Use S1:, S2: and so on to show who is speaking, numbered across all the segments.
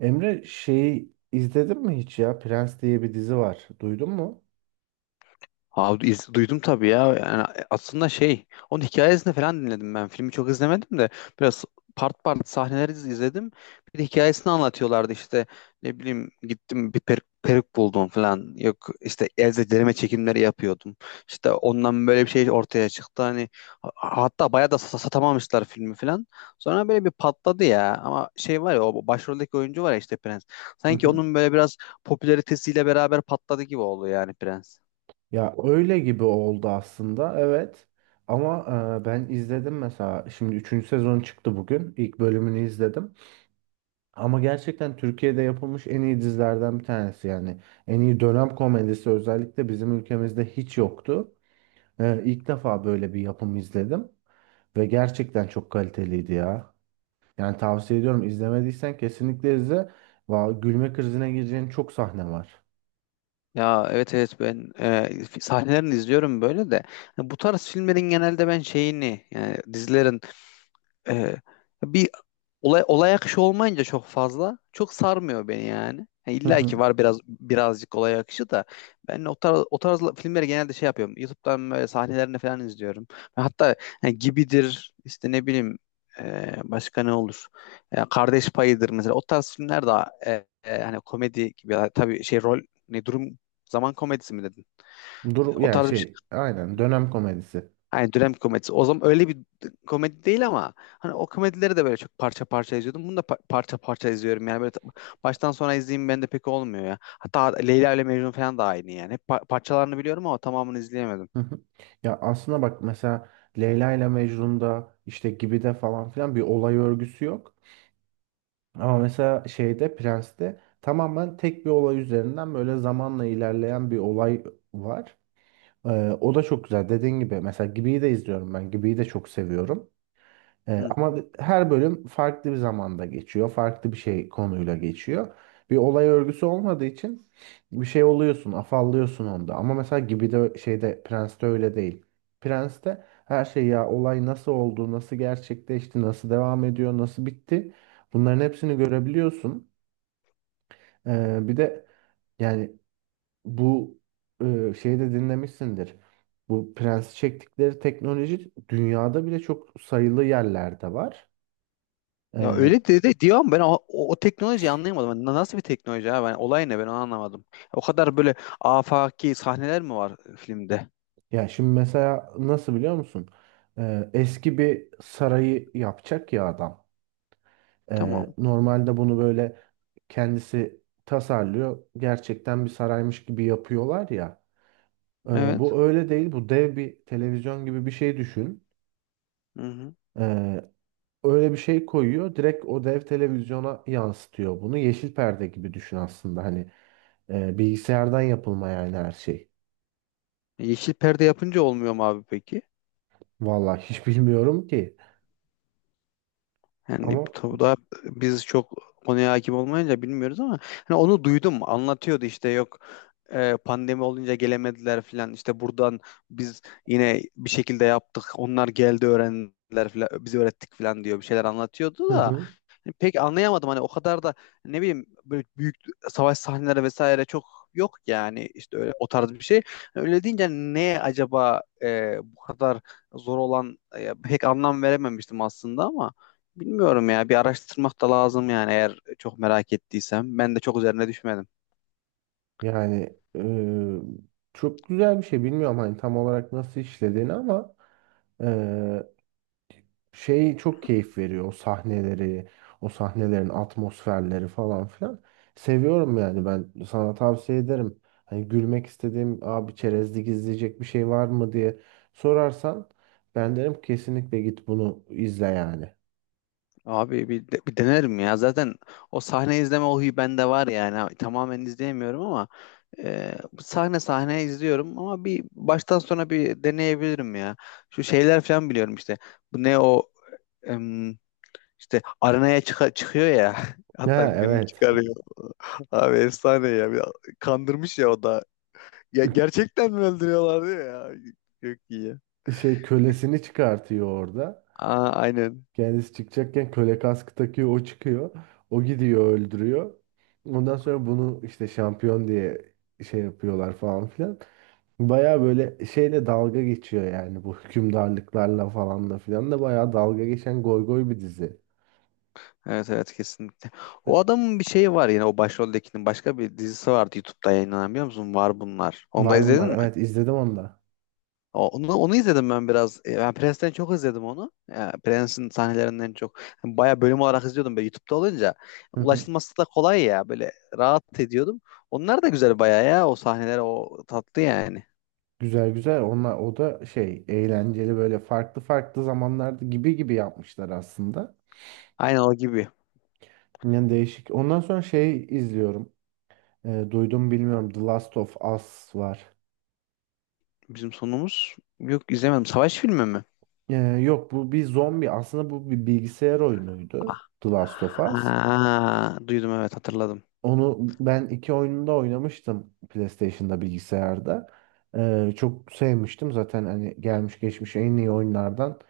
S1: Emre şeyi izledin mi hiç ya? Prens diye bir dizi var. Duydun mu?
S2: Abi duydum tabii ya. Yani aslında şey, onun hikayesini falan dinledim ben. Filmi çok izlemedim de biraz part part sahneleri izledim. Bir de hikayesini anlatıyorlardı işte ne bileyim gittim bir peruk buldum falan. Yok işte elde derime çekimleri yapıyordum. İşte ondan böyle bir şey ortaya çıktı. Hani hatta bayağı da satamamışlar filmi falan. Sonra böyle bir patladı ya. Ama şey var ya, o başroldeki oyuncu var ya işte, Prens.
S1: Hı
S2: Sanki
S1: hı.
S2: onun böyle biraz popülaritesiyle beraber patladı gibi oldu yani Prens.
S1: Ya öyle gibi oldu aslında. Evet. Ama ben izledim mesela. Şimdi üçüncü sezon çıktı bugün. İlk bölümünü izledim. Ama gerçekten Türkiye'de yapılmış en iyi dizilerden bir tanesi yani. En iyi dönem komedisi özellikle bizim ülkemizde hiç yoktu. İlk defa böyle bir yapım izledim. Ve gerçekten çok kaliteliydi ya. Yani tavsiye ediyorum. İzlemediysen kesinlikle izle. Va gülme krizine gireceğin çok sahne var.
S2: Ya evet evet, ben sahnelerini izliyorum böyle de. Hani bu tarz filmlerin genelde ben şeyini, yani dizilerin e, bir olay akışı olmayınca çok fazla, çok sarmıyor beni yani. Ha,
S1: Hı
S2: İlla ki
S1: hı.
S2: var biraz birazcık olay akışı da, ben o tarz filmleri genelde şey yapıyorum. YouTube'dan böyle sahnelerini falan izliyorum. Ve hatta ha, Gibidir işte, ne bileyim, başka ne olur? Kardeş Payı'dır mesela. O tarz filmler daha hani komedi gibi. Ya tabii, şey rol, ne durum, zaman komedisi mi dedin?
S1: Dur
S2: O
S1: yani
S2: tarz bir şey.
S1: şey aynen dönem komedisi.
S2: Hani dönem komedisi. O zaman öyle bir komedi değil, ama hani o komedileri de böyle çok parça parça izliyordum. Bunu da parça parça izliyorum. Yani böyle baştan sona izleyeyim bende pek olmuyor ya. Hatta Leyla ile Mecnun falan da aynı yani. Hep parçalarını biliyorum ama tamamını izleyemedim.
S1: Hı hı. Ya aslında bak mesela Leyla ile Mecnun'da işte gibi de falan filan bir olay örgüsü yok. Ama mesela şeyde Prens'te tamamen tek bir olay üzerinden böyle zamanla ilerleyen bir olay var. O da çok güzel. Dediğin gibi mesela Gibi'yi de izliyorum ben. Gibi'yi de çok seviyorum.
S2: Hı.
S1: Ama her bölüm farklı bir zamanda geçiyor. Farklı bir şey konuyla geçiyor. Bir olay örgüsü olmadığı için bir şey oluyorsun, afallıyorsun onda. Ama mesela gibi de şeyde Prens'te öyle değil. Prens'te her şey ya olay nasıl oldu, nasıl gerçekleşti, nasıl devam ediyor, nasıl bitti. Bunların hepsini görebiliyorsun. Bir de yani bu şeyi de dinlemişsindir. Bu Prens'i çektikleri teknoloji dünyada bile çok sayılı yerlerde var.
S2: Ya
S1: Ee,
S2: öyle dedi de, diyorum ben, o teknolojiyi anlayamadım. Hani nasıl bir teknoloji abi? Yani olay ne, ben onu anlamadım. O kadar böyle afaki sahneler mi var filmde?
S1: Ya şimdi mesela nasıl biliyor musun? Eski bir sarayı yapacak ya adam.
S2: Tamam.
S1: Normalde bunu böyle kendisi tasarlıyor. Gerçekten bir saraymış gibi yapıyorlar ya.
S2: Evet.
S1: Bu öyle değil. Bu dev bir televizyon gibi bir şey düşün.
S2: Hı hı.
S1: Ee, Öyle bir şey koyuyor. Direkt o dev televizyona yansıtıyor bunu. Yeşil perde gibi düşün aslında. Hani bilgisayardan yapılma yani her şey.
S2: Yeşil perde yapınca olmuyor mu abi peki?
S1: Vallahi hiç bilmiyorum ki.
S2: Yani
S1: Ama.
S2: tabii, daha biz çok konuya hakim olmayınca bilmiyoruz ama hani onu duydum, anlatıyordu işte, yok pandemi olunca gelemediler filan işte, buradan biz yine bir şekilde yaptık, onlar geldi öğrendiler filan, bizi öğrettik filan diyor, bir şeyler anlatıyordu
S1: Hı
S2: da.
S1: hı.
S2: Hani pek anlayamadım, hani o kadar da ne bileyim böyle büyük savaş sahneleri vesaire çok yok yani işte, öyle o tarz bir şey. Hani öyle deyince hani ne acaba bu kadar zor olan pek anlam verememiştim aslında, ama bilmiyorum ya, bir araştırmak da lazım yani, eğer çok merak ettiysem. Ben de çok üzerine düşmedim.
S1: Yani çok güzel bir şey. Bilmiyorum hani tam olarak nasıl işlediğini ama eee, şey çok keyif veriyor. O sahnelerin atmosferleri falan filan. Seviyorum yani ben sana tavsiye ederim. Hani gülmek istediğim abi çerezlik izleyecek bir şey var mı diye sorarsan ben derim kesinlikle git bunu izle yani.
S2: Abi bir denerim ya. Zaten o sahne izleme, o huyu bende var yani. Ha, tamamen izleyemiyorum ama sahne sahne izliyorum, ama bir baştan sona bir deneyebilirim ya. Şu şeyler falan biliyorum işte. Bu ne, o em, işte arenaya çıkıyor ya.
S1: Ha
S2: Hatta birini
S1: evet.
S2: çıkarıyor. Abi efsane ya. Kandırmış ya o da. Ya gerçekten mi öldürüyorlar diyor ya. Çok iyi.
S1: Şey kölesini çıkartıyor orada.
S2: Aa, aynen.
S1: Kendisi çıkacakken köle kaskı takıyor, o çıkıyor. O gidiyor öldürüyor. Ondan sonra bunu işte şampiyon diye şey yapıyorlar falan filan. Baya böyle şeyle dalga geçiyor yani bu hükümdarlıklarla falan da filan da baya dalga geçen goy bir dizi.
S2: Evet evet, kesinlikle. O adamın bir şeyi var, yine o başroldekinin başka bir dizisi vardı YouTube'da yayınlanan, biliyor musun? Var bunlar. Onu da
S1: Var
S2: izledin
S1: bunlar.
S2: mi?
S1: Evet izledim onu da.
S2: Onu izledim ben biraz. Ben Prens'ten çok izledim onu. Prens'in sahnelerinden çok. Bayağı bölüm olarak izliyordum böyle YouTube'da olunca.
S1: Hı hı.
S2: Ulaşılması da kolay ya, böyle rahat ediyordum. Onlar da güzel bayağı ya, o sahneler o tatlı yani.
S1: Güzel güzel. Onlar o da şey eğlenceli böyle farklı farklı zamanlarda gibi gibi yapmışlar aslında.
S2: Aynen, o gibi.
S1: Yani değişik. Ondan sonra şey izliyorum. Duydum bilmiyorum. The Last of Us var.
S2: Bizim sonumuz, yok izlemedim. Savaş filmi mi?
S1: E, Yok bu bir zombi. Aslında bu bir bilgisayar
S2: Ah,
S1: oyunuydu. The Last of Us.
S2: ha, duydum, evet, hatırladım.
S1: Onu ben iki oyununda oynamıştım PlayStation'da bilgisayarda. Çok sevmiştim. Zaten hani gelmiş geçmiş en iyi oyunlardan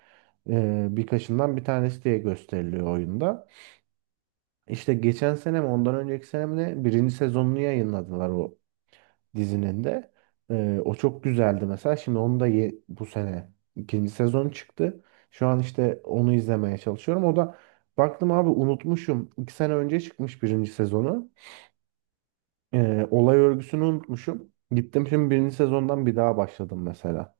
S1: birkaçından bir tanesi diye gösteriliyor oyunda. İşte geçen sene mi ondan önceki sene mi ne birinci sezonunu yayınladılar o dizinin de. O çok güzeldi mesela. Şimdi onu da bu sene ikinci sezon çıktı. Şu an işte onu izlemeye çalışıyorum. O da baktım abi unutmuşum. 2 sene önce çıkmış birinci sezonu. Olay örgüsünü unutmuşum. Gittim şimdi birinci sezondan bir daha başladım mesela.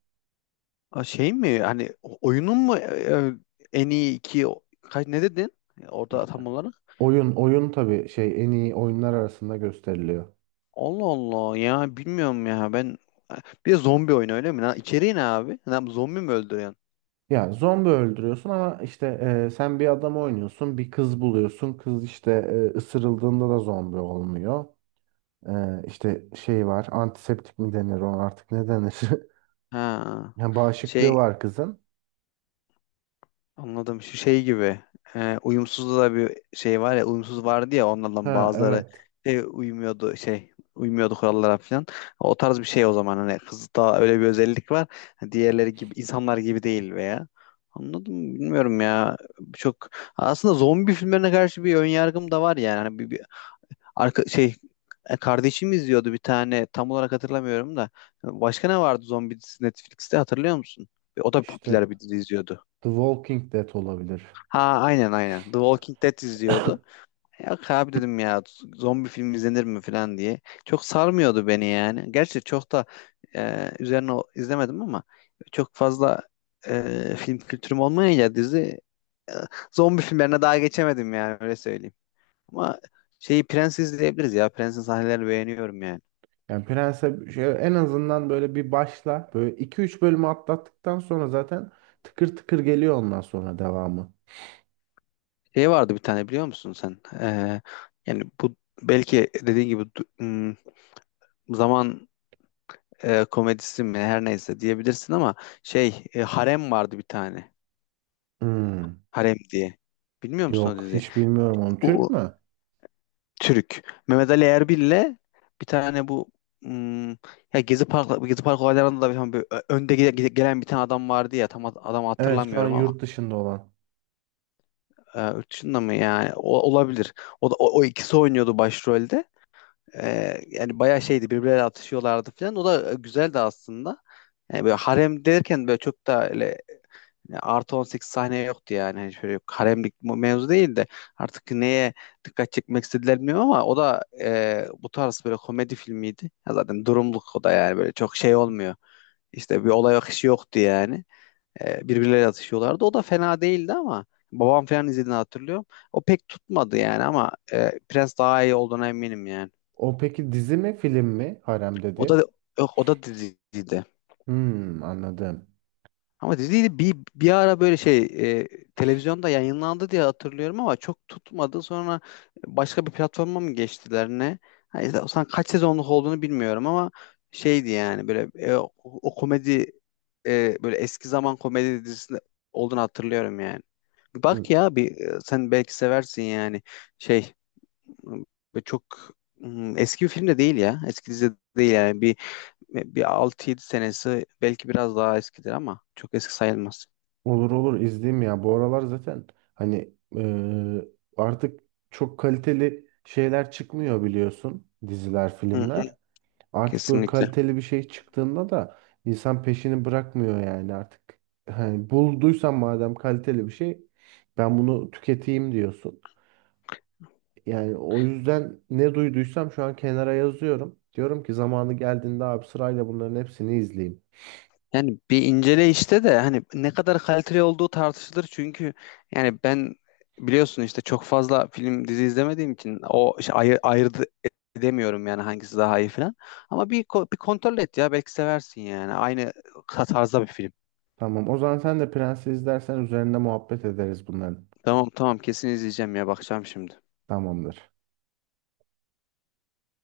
S2: Aa, şey mi, hani oyunun mu en iyi iki kaç ne dedin orada tam olarak?
S1: Oyun tabii şey en iyi oyunlar arasında gösteriliyor.
S2: Allah Allah ya, bilmiyorum ya ben, bir de zombi oyunu öyle mi? Lan? İçeriği ne abi? Lan, zombi mi öldürüyorsun?
S1: Ya zombi öldürüyorsun ama işte sen bir adam oynuyorsun, bir kız buluyorsun. Kız işte ısırıldığında da zombi olmuyor. İşte şey var. Antiseptik mi denir ona artık ne denir?
S2: Ha.
S1: Yani bağışıklığı
S2: Şey,
S1: var kızın.
S2: anladım. Şu şey gibi. Uyumsuz da bir şey var ya. Uyumsuz vardı ya, onlardan
S1: Ha
S2: bazıları
S1: evet.
S2: şey uymuyordu, şey uymuyordu kurallara falan. O tarz bir şey o zaman, hani kızda öyle bir özellik var. Hani diğerleri gibi, insanlar gibi değil veya. Anladım, bilmiyorum ya. Çok aslında zombi filmlerine karşı bir ön yargım da var yani. Hani bir arka şey, kardeşim izliyordu bir tane, tam olarak hatırlamıyorum da. Başka ne vardı zombi dizisi Netflix'te, hatırlıyor musun? O da
S1: İşte
S2: popüler bir dizi izliyordu.
S1: The Walking Dead olabilir.
S2: Ha, aynen aynen. The Walking Dead izliyordu. Yok abi, dedim ya, zombi film izlenir mi falan diye. Çok sarmıyordu beni yani. Gerçi çok da üzerine izlemedim ama çok fazla film kültürüm olmayınca dizi e, zombi filmlerine daha geçemedim yani, öyle söyleyeyim. Ama şeyi, Prens izleyebiliriz ya. Prens'in sahnelerini beğeniyorum yani.
S1: Yani Prens'e şey, en azından böyle bir başla. Böyle iki üç bölümü atlattıktan sonra zaten tıkır tıkır geliyor ondan sonra devamı.
S2: Şey vardı bir tane, biliyor musun sen? Yani bu, belki dediğin gibi zaman komedisi mi her neyse diyebilirsin ama şey Harem vardı bir tane.
S1: Hmm.
S2: Harem diye. Bilmiyor musun o
S1: Yok
S2: diziyi?
S1: hiç bilmiyorum onu.
S2: O,
S1: Türk
S2: o
S1: mü?
S2: Türk. Mehmet Ali Erbil'le bir tane, bu hmm, ya Gezi Park olaylarında da bir, hani böyle önde gelen bir tane adam vardı ya, tam adamı
S1: Evet şu an
S2: hatırlamıyorum ama
S1: yurt dışında olan.
S2: yurt dışında mı, yani o, olabilir. O da o ikisi oynuyordu başrolde. Yani bayağı şeydi, birbirleriyle atışıyorlardı falan. O da güzeldi aslında. Yani böyle harem derken, böyle çok da, yani artı 18 saniye yoktu yani. Hani şöyle haremlik mevzu değil de artık neye dikkat çekmek istediler bilmiyorum, ama o da bu tarz böyle komedi filmiydi. Ya zaten durumluk o da, yani böyle çok şey olmuyor. İşte bir olay akışı yoktu yani. Birbirleriyle atışıyorlardı. O da fena değildi ama, babam falan izlediğini hatırlıyorum. O pek tutmadı yani, ama Prens daha iyi olduğuna eminim yani.
S1: O peki dizi mi film mi? Harem
S2: O da,
S1: dedi.
S2: yok, o da diziydi.
S1: Hmm, anladım.
S2: Ama diziydi, bir ara böyle şey e, televizyonda yayınlandı diye hatırlıyorum ama çok tutmadı. Sonra başka bir platforma mı geçtiler ne? Ha, işte, o zaman kaç sezonluk olduğunu bilmiyorum ama şeydi yani, böyle o komedi, böyle eski zaman komedi dizisinde olduğunu hatırlıyorum yani. Bir bak ya, bir sen belki seversin yani, şey çok eski bir film de değil ya, eski dizi de değil yani, bir bir 6 7 senesi belki, biraz daha eskidir ama çok eski sayılmaz.
S1: Olur olur izleyeyim ya. Bu aralar zaten hani artık çok kaliteli şeyler çıkmıyor biliyorsun. Diziler,
S2: Hı hı,
S1: filmler. Artık böyle
S2: kesinlikle.
S1: kaliteli bir şey çıktığında da insan peşini bırakmıyor yani artık. Hani bulduysan madem kaliteli bir şey ben bunu tüketeyim diyorsun. Yani o yüzden ne duyduysam şu an kenara yazıyorum. Diyorum ki zamanı geldiğinde abi sırayla bunların hepsini izleyeyim.
S2: Yani bir incele işte de, hani ne kadar kaliteli olduğu tartışılır çünkü, yani ben, biliyorsun işte çok fazla film dizi izlemediğim için o şey, ayırt edemiyorum yani hangisi daha iyi falan. Ama bir kontrol et ya, belki seversin yani. Aynı tarzda bir film.
S1: Tamam o zaman sen de Prens'i izlersen üzerinde muhabbet ederiz bunların.
S2: Tamam tamam, kesin izleyeceğim ya, bakacağım şimdi.
S1: Tamamdır.